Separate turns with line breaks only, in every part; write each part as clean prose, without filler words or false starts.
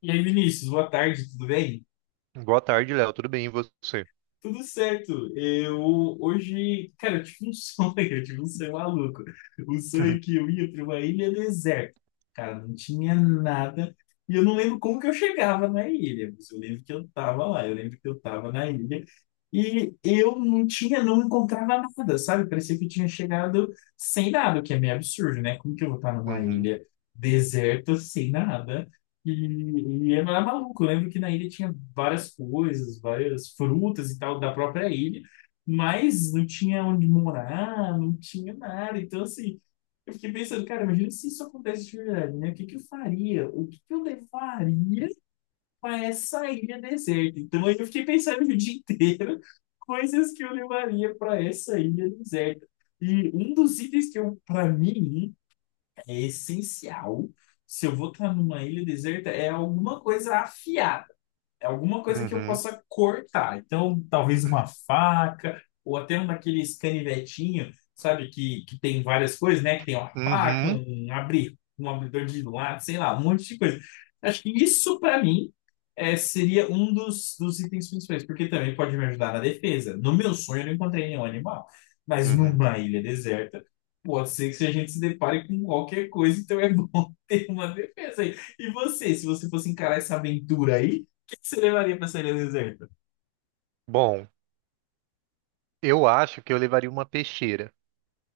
E aí, Vinícius, boa tarde, tudo bem?
Boa tarde, Léo. Tudo bem, e você?
Tudo certo. Eu hoje, cara, eu tive um sonho, eu tive um sonho maluco. Um sonho que eu ia para uma ilha deserta. Cara, não tinha nada. E eu não lembro como que eu chegava na ilha, mas eu lembro que eu tava lá, eu lembro que eu tava na ilha. E eu não tinha, não encontrava nada, sabe? Parecia que eu tinha chegado sem nada, o que é meio absurdo, né? Como que eu vou estar numa
Uhum,
ilha deserta sem nada? E era maluco. Eu lembro que na ilha tinha várias coisas, várias frutas e tal da própria ilha, mas não tinha onde morar, não tinha nada. Então, assim, eu fiquei pensando, cara, imagina se isso acontece de verdade, né? O que que eu faria? O que que eu levaria para essa ilha deserta? Então, aí eu fiquei pensando o dia inteiro coisas que eu levaria para essa ilha deserta. E um dos itens que eu, para mim, é essencial. Se eu vou estar numa ilha deserta, é alguma coisa afiada, é alguma coisa que eu
uhum,
possa cortar. Então, talvez uma faca, ou até um daqueles canivetinho, sabe, que tem várias coisas, né? Que tem uma faca,
uhum,
um, abrir, um abridor de lata, sei lá, um monte de coisa. Acho que isso, para mim, é, seria um dos, dos itens principais, porque também pode me ajudar na defesa. No meu sonho, eu não encontrei nenhum animal, mas
uhum.
numa ilha deserta. Pode ser que se a gente se depare com qualquer coisa, então é bom ter uma defesa aí. E você, se você fosse encarar essa aventura aí, que você levaria pra sereia deserta?
Bom, eu acho que eu levaria uma peixeira.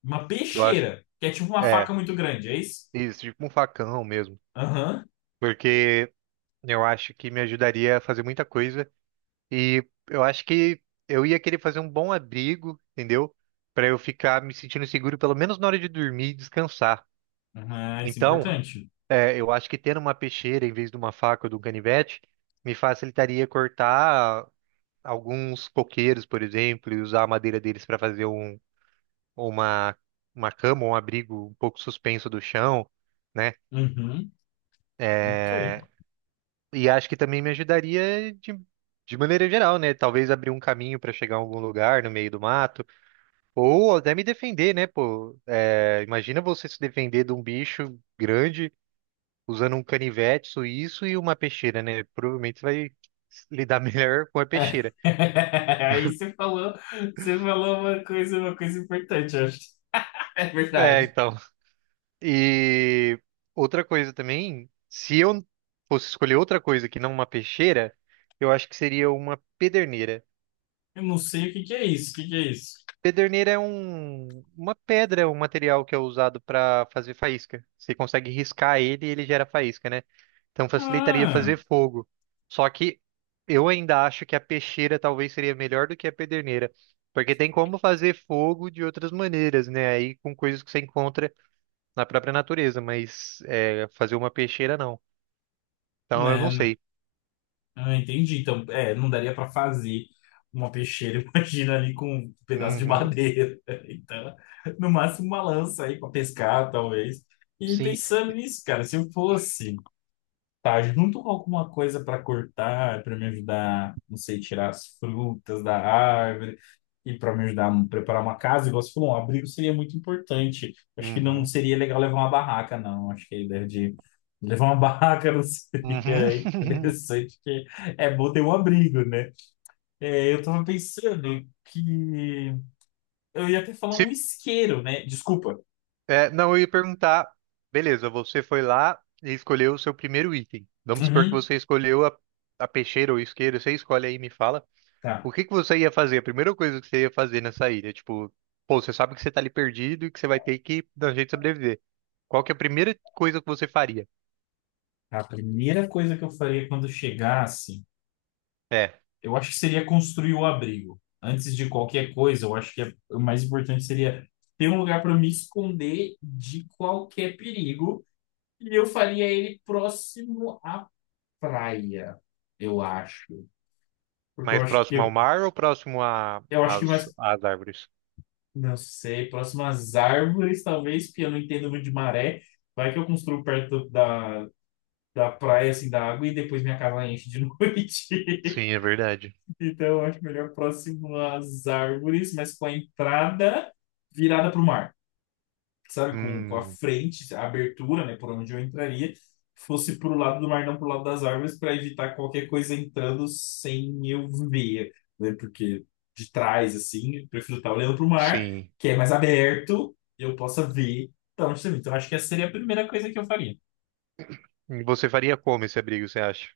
Uma
Que eu acho.
peixeira, que é tipo uma
É,
faca muito grande, é isso?
isso, tipo um facão mesmo.
Aham.
Porque eu acho que me ajudaria a fazer muita coisa. E eu acho que eu ia querer fazer um bom abrigo, entendeu? Pra eu ficar me sentindo seguro, pelo menos na hora de dormir e descansar.
Aham, isso é
Então,
importante.
eu acho que tendo uma peixeira em vez de uma faca ou de um canivete me facilitaria cortar alguns coqueiros, por exemplo, e usar a madeira deles para fazer uma, uma cama, um abrigo um pouco suspenso do chão, né?
Uhum. Ok.
É, e acho que também me ajudaria de maneira geral, né? Talvez abrir um caminho para chegar a algum lugar no meio do mato, ou até me defender, né? Pô, é, imagina você se defender de um bicho grande usando um canivete suíço e uma peixeira, né? Provavelmente você vai lidar melhor com a
É.
peixeira.
Aí você falou uma coisa importante, eu acho. É
É,
verdade.
então. E outra coisa também, se eu fosse escolher outra coisa que não uma peixeira, eu acho que seria uma pederneira.
Eu não sei o que que é isso, o que que é isso?
Pederneira é uma pedra, é um material que é usado para fazer faísca. Você consegue riscar ele e ele gera faísca, né? Então facilitaria
Ah,
fazer fogo. Só que eu ainda acho que a peixeira talvez seria melhor do que a pederneira. Porque tem como fazer fogo de outras maneiras, né? Aí com coisas que você encontra na própria natureza, mas fazer uma peixeira não. Então eu
né,
não
né.
sei.
Ah, entendi. Então, é, não daria para fazer uma peixeira, imagina ali com um pedaço de
Uhum,
madeira. Então, no máximo uma lança aí para pescar, talvez. E
sim.
pensando nisso, cara, se eu fosse, tá, junto com alguma coisa para cortar, para me ajudar, não sei, tirar as frutas da árvore e para me ajudar a preparar uma casa, igual você falou, um abrigo seria muito importante. Acho que
Uhum,
não
uhum.
seria legal levar uma barraca, não. Acho que a ideia de levar uma barraca não seria interessante, porque é bom ter um abrigo, né? É, eu tava pensando que eu ia até falar um
Se,
isqueiro, né? Desculpa.
é, não, eu ia perguntar. Beleza, você foi lá e escolheu o seu primeiro item. Vamos supor que
Uhum,
você escolheu a peixeira ou isqueiro. Você escolhe aí e me fala.
tá.
O que que você ia fazer? A primeira coisa que você ia fazer nessa ilha? Tipo, pô, você sabe que você tá ali perdido e que você vai ter que dar um jeito de sobreviver. Qual que é a primeira coisa que você faria?
A primeira coisa que eu faria quando chegasse,
É,
eu acho que seria construir o abrigo. Antes de qualquer coisa, eu acho que o mais importante seria ter um lugar para me esconder de qualquer perigo. E eu faria ele próximo à praia, eu acho. Porque
mais próximo ao mar ou próximo
eu acho que mais,
às árvores?
não sei, próximo às árvores, talvez, porque eu não entendo muito de maré. Vai que eu construo perto da, da praia, assim, da água, e depois minha casa enche de noite.
Sim, é verdade.
Então, eu acho melhor próximo às árvores, mas com a entrada virada para o mar, sabe? Com a
Hum,
frente, a abertura, né, por onde eu entraria, fosse para o lado do mar, não para o lado das árvores, para evitar qualquer coisa entrando sem eu ver, né? Porque de trás, assim, eu prefiro estar olhando para o mar,
sim.
que é mais aberto, e eu possa ver de onde está vindo. Então, acho que essa seria a primeira coisa que eu faria.
E você faria como esse abrigo, você acha?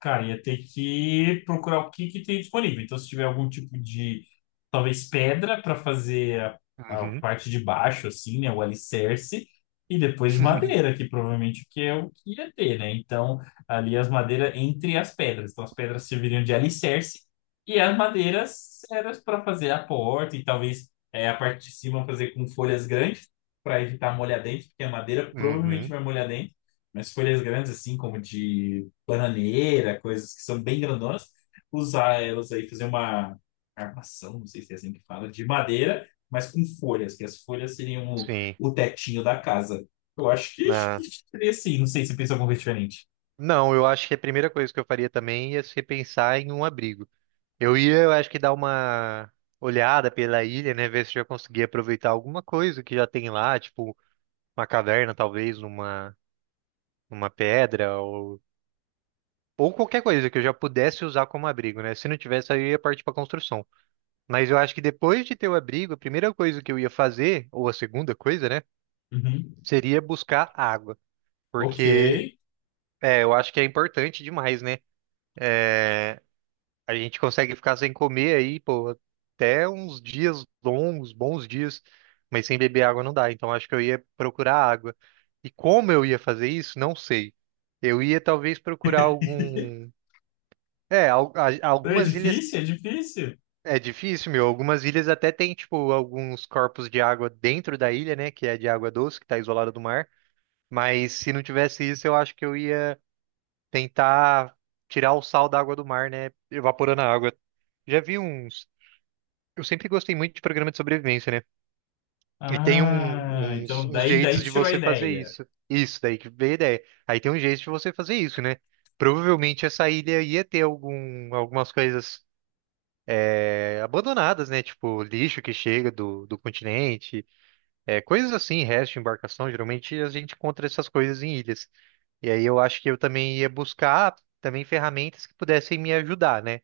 Cara, ia ter que procurar o que que tem disponível. Então, se tiver algum tipo de, talvez, pedra para fazer a
Uhum.
parte de baixo, assim, né? O alicerce. E depois madeira, que provavelmente que é o que ia ter, né? Então, ali as madeiras entre as pedras. Então, as pedras serviriam de alicerce e as madeiras eram para fazer a porta e talvez é, a parte de cima fazer com folhas grandes para evitar molhar dentro, porque a madeira provavelmente
Uhum.
vai molhar dentro. Mas folhas grandes, assim, como de bananeira, coisas que são bem grandonas, usar elas aí, fazer uma armação, não sei se é assim que fala, de madeira, mas com folhas, que as folhas seriam
Sim.
o tetinho da casa. Eu acho que
Ah.
seria assim, não sei se pensa alguma coisa diferente.
Não, eu acho que a primeira coisa que eu faria também ia ser pensar em um abrigo. Eu acho que dar uma olhada pela ilha, né? Ver se eu já conseguia aproveitar alguma coisa que já tem lá, tipo uma caverna, talvez, uma pedra ou qualquer coisa que eu já pudesse usar como abrigo, né? Se não tivesse, aí eu ia partir para construção. Mas eu acho que depois de ter o abrigo, a primeira coisa que eu ia fazer, ou a segunda coisa, né?
Uhum.
Seria buscar água.
Ok.
Porque eu acho que é importante demais, né? A gente consegue ficar sem comer aí, pô, até uns dias longos, bons dias, mas sem beber água não dá. Então acho que eu ia procurar água. E como eu ia fazer isso, não sei. Eu ia talvez procurar algum. É,
É
algumas ilhas.
difícil, é difícil.
É difícil, meu. Algumas ilhas até tem, tipo, alguns corpos de água dentro da ilha, né? Que é de água doce, que tá isolada do mar. Mas se não tivesse isso, eu acho que eu ia tentar tirar o sal da água do mar, né? Evaporando a água. Já vi uns. Eu sempre gostei muito de programa de sobrevivência, né? E tem
Ah,
uns,
então
uns
daí, daí
jeitos
que
de
tirou a
você fazer
ideia.
isso. Isso daí, que veio a ideia. Aí tem um jeito de você fazer isso, né? Provavelmente essa ilha ia ter algumas coisas abandonadas, né? Tipo, lixo que chega do continente, é, coisas assim, resto de embarcação. Geralmente a gente encontra essas coisas em ilhas. E aí eu acho que eu também ia buscar também ferramentas que pudessem me ajudar, né?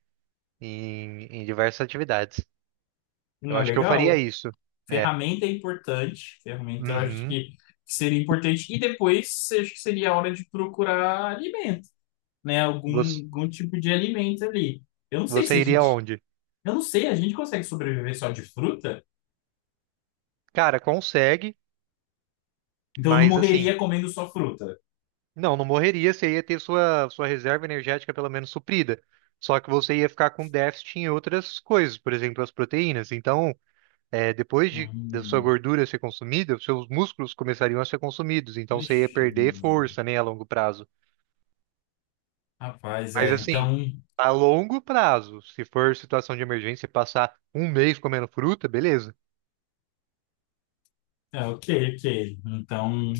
em diversas atividades.
Não
Eu
é
acho que eu faria
legal?
isso. É.
Ferramenta é importante. Ferramenta eu acho
Uhum.
que seria importante. E depois acho que seria a hora de procurar alimento, né? Algum,
Você,
algum tipo de alimento ali. Eu não sei
você
se a
iria
gente.
onde?
Eu não sei, a gente consegue sobreviver só de fruta?
Cara, consegue,
Então eu não
mas assim,
morreria comendo só fruta.
não, não morreria, você ia ter sua reserva energética pelo menos suprida. Só que você ia ficar com déficit em outras coisas, por exemplo, as proteínas. Então, depois da sua
Hum,
gordura ser consumida, os seus músculos começariam a ser consumidos. Então, você ia
ixi,
perder
hum.
força, né, a longo prazo.
Rapaz,
Mas
é.
assim,
Então.
a longo prazo, se for situação de emergência, e passar um mês comendo fruta, beleza.
É, ok, ok. Então.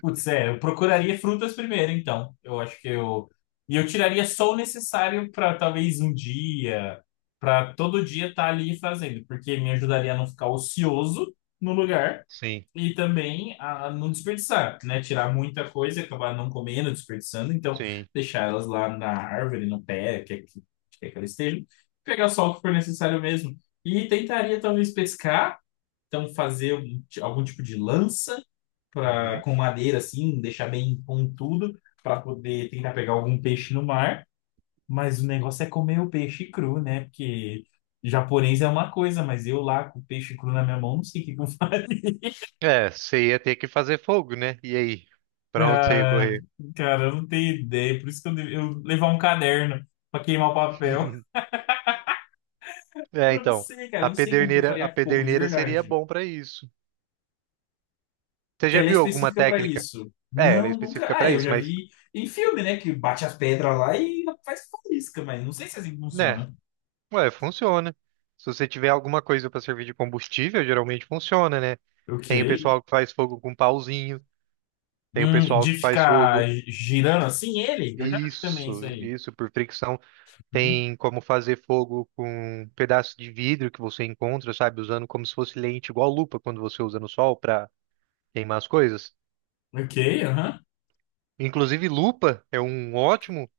Putz, é, eu procuraria frutas primeiro, então. Eu acho que eu. E eu tiraria só o necessário para talvez um dia, para todo dia estar ali fazendo, porque me ajudaria a não ficar ocioso no lugar
Sim,
e também a não desperdiçar, né? Tirar muita coisa e acabar não comendo, desperdiçando. Então,
sim.
deixar elas lá na árvore, no pé, que, é que elas estejam. Pegar só o que for necessário mesmo. E tentaria talvez pescar, então fazer um- algum tipo de lança pra,
Uhum.
com madeira assim, deixar bem pontudo para poder tentar pegar algum peixe no mar. Mas o negócio é comer o peixe cru, né? Porque japonês é uma coisa, mas eu lá com o peixe cru na minha mão, não sei o que que eu faria.
É, você ia ter que fazer fogo, né? E aí? Pra onde você ia
Ah,
correr?
cara, eu não tenho ideia. Por isso que eu, eu levar um caderno para queimar o papel.
É,
Eu não
então,
sei, cara, eu não sei como que eu
a
faria fogo, de
pederneira seria
verdade.
bom pra isso. Você
Porque
já
ela é
viu alguma
específica para
técnica?
isso.
É, ela é
Não, nunca.
específica
Ah,
pra
eu
isso,
já
mas,
vi em filme, né? Que bate as pedras lá e faz faísca, mas não sei se é assim
né?
funciona.
Ué, funciona. Se você tiver alguma coisa pra servir de combustível, geralmente funciona, né?
Ok.
Tem o pessoal que faz fogo com pauzinho, tem o pessoal
De
que faz
ficar
fogo.
girando assim ele? Eu já vi também isso
Isso,
aí.
isso, por fricção.
Uhum.
Tem como fazer fogo com um pedaço de vidro que você encontra, sabe? Usando como se fosse lente, igual lupa quando você usa no sol para queimar as coisas.
Ok, aham.
Inclusive, lupa é um ótimo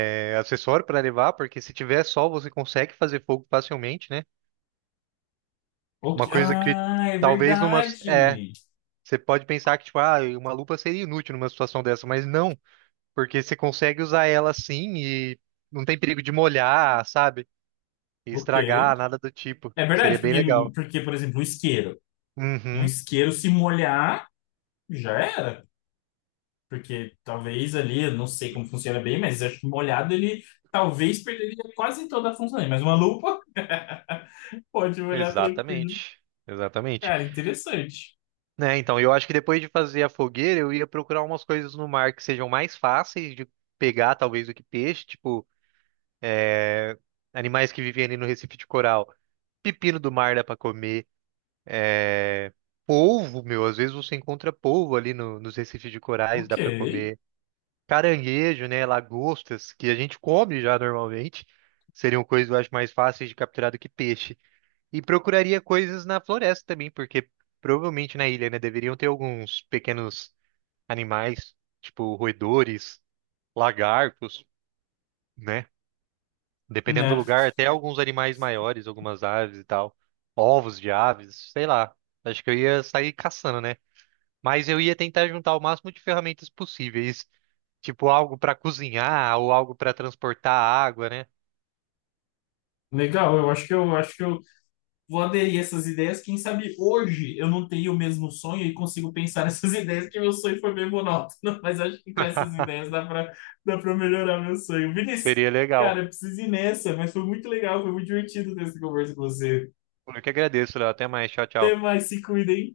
acessório para levar, porque se tiver sol você consegue fazer fogo facilmente, né? Uma
Ok.
coisa que
Ah, é
talvez numa. É,
verdade.
você pode pensar que, tipo, ah, uma lupa seria inútil numa situação dessa, mas não, porque você consegue usar ela assim e não tem perigo de molhar, sabe? E
Ok.
estragar, nada do tipo.
É
Seria
verdade,
bem
porque,
legal.
porque, por exemplo, o isqueiro. Um
Uhum,
isqueiro se molhar, já era. Porque talvez ali, eu não sei como funciona bem, mas acho que molhado ele talvez perderia quase toda a função dele. Mas uma lupa pode molhar tranquilo.
exatamente. Exatamente.
Cara, interessante.
Né, então, eu acho que depois de fazer a fogueira, eu ia procurar umas coisas no mar que sejam mais fáceis de pegar, talvez, do que peixe, tipo, animais que vivem ali no Recife de Coral. Pepino do mar dá pra comer. É... Polvo, meu, às vezes você encontra polvo ali nos recifes de corais,
Ok.
dá pra comer. Caranguejo, né, lagostas, que a gente come já normalmente, seriam coisas, eu acho, mais fáceis de capturar do que peixe. E procuraria coisas na floresta também, porque provavelmente na ilha, né, deveriam ter alguns pequenos animais, tipo roedores, lagartos, né? Dependendo do
Né?
lugar, até alguns animais maiores, algumas aves e tal, ovos de aves, sei lá. Acho que eu ia sair caçando, né? Mas eu ia tentar juntar o máximo de ferramentas possíveis, tipo algo para cozinhar ou algo para transportar água, né?
Legal, eu acho que eu vou aderir a essas ideias. Quem sabe hoje eu não tenho o mesmo sonho e consigo pensar nessas ideias, que meu sonho foi bem monótono. Mas acho que com essas ideias dá para melhorar meu sonho. Vinícius,
Seria
cara,
legal.
eu preciso ir nessa, mas foi muito legal, foi muito divertido ter essa conversa com você.
Eu que agradeço, Léo. Até mais. Tchau,
Até
tchau.
mais, se cuidem.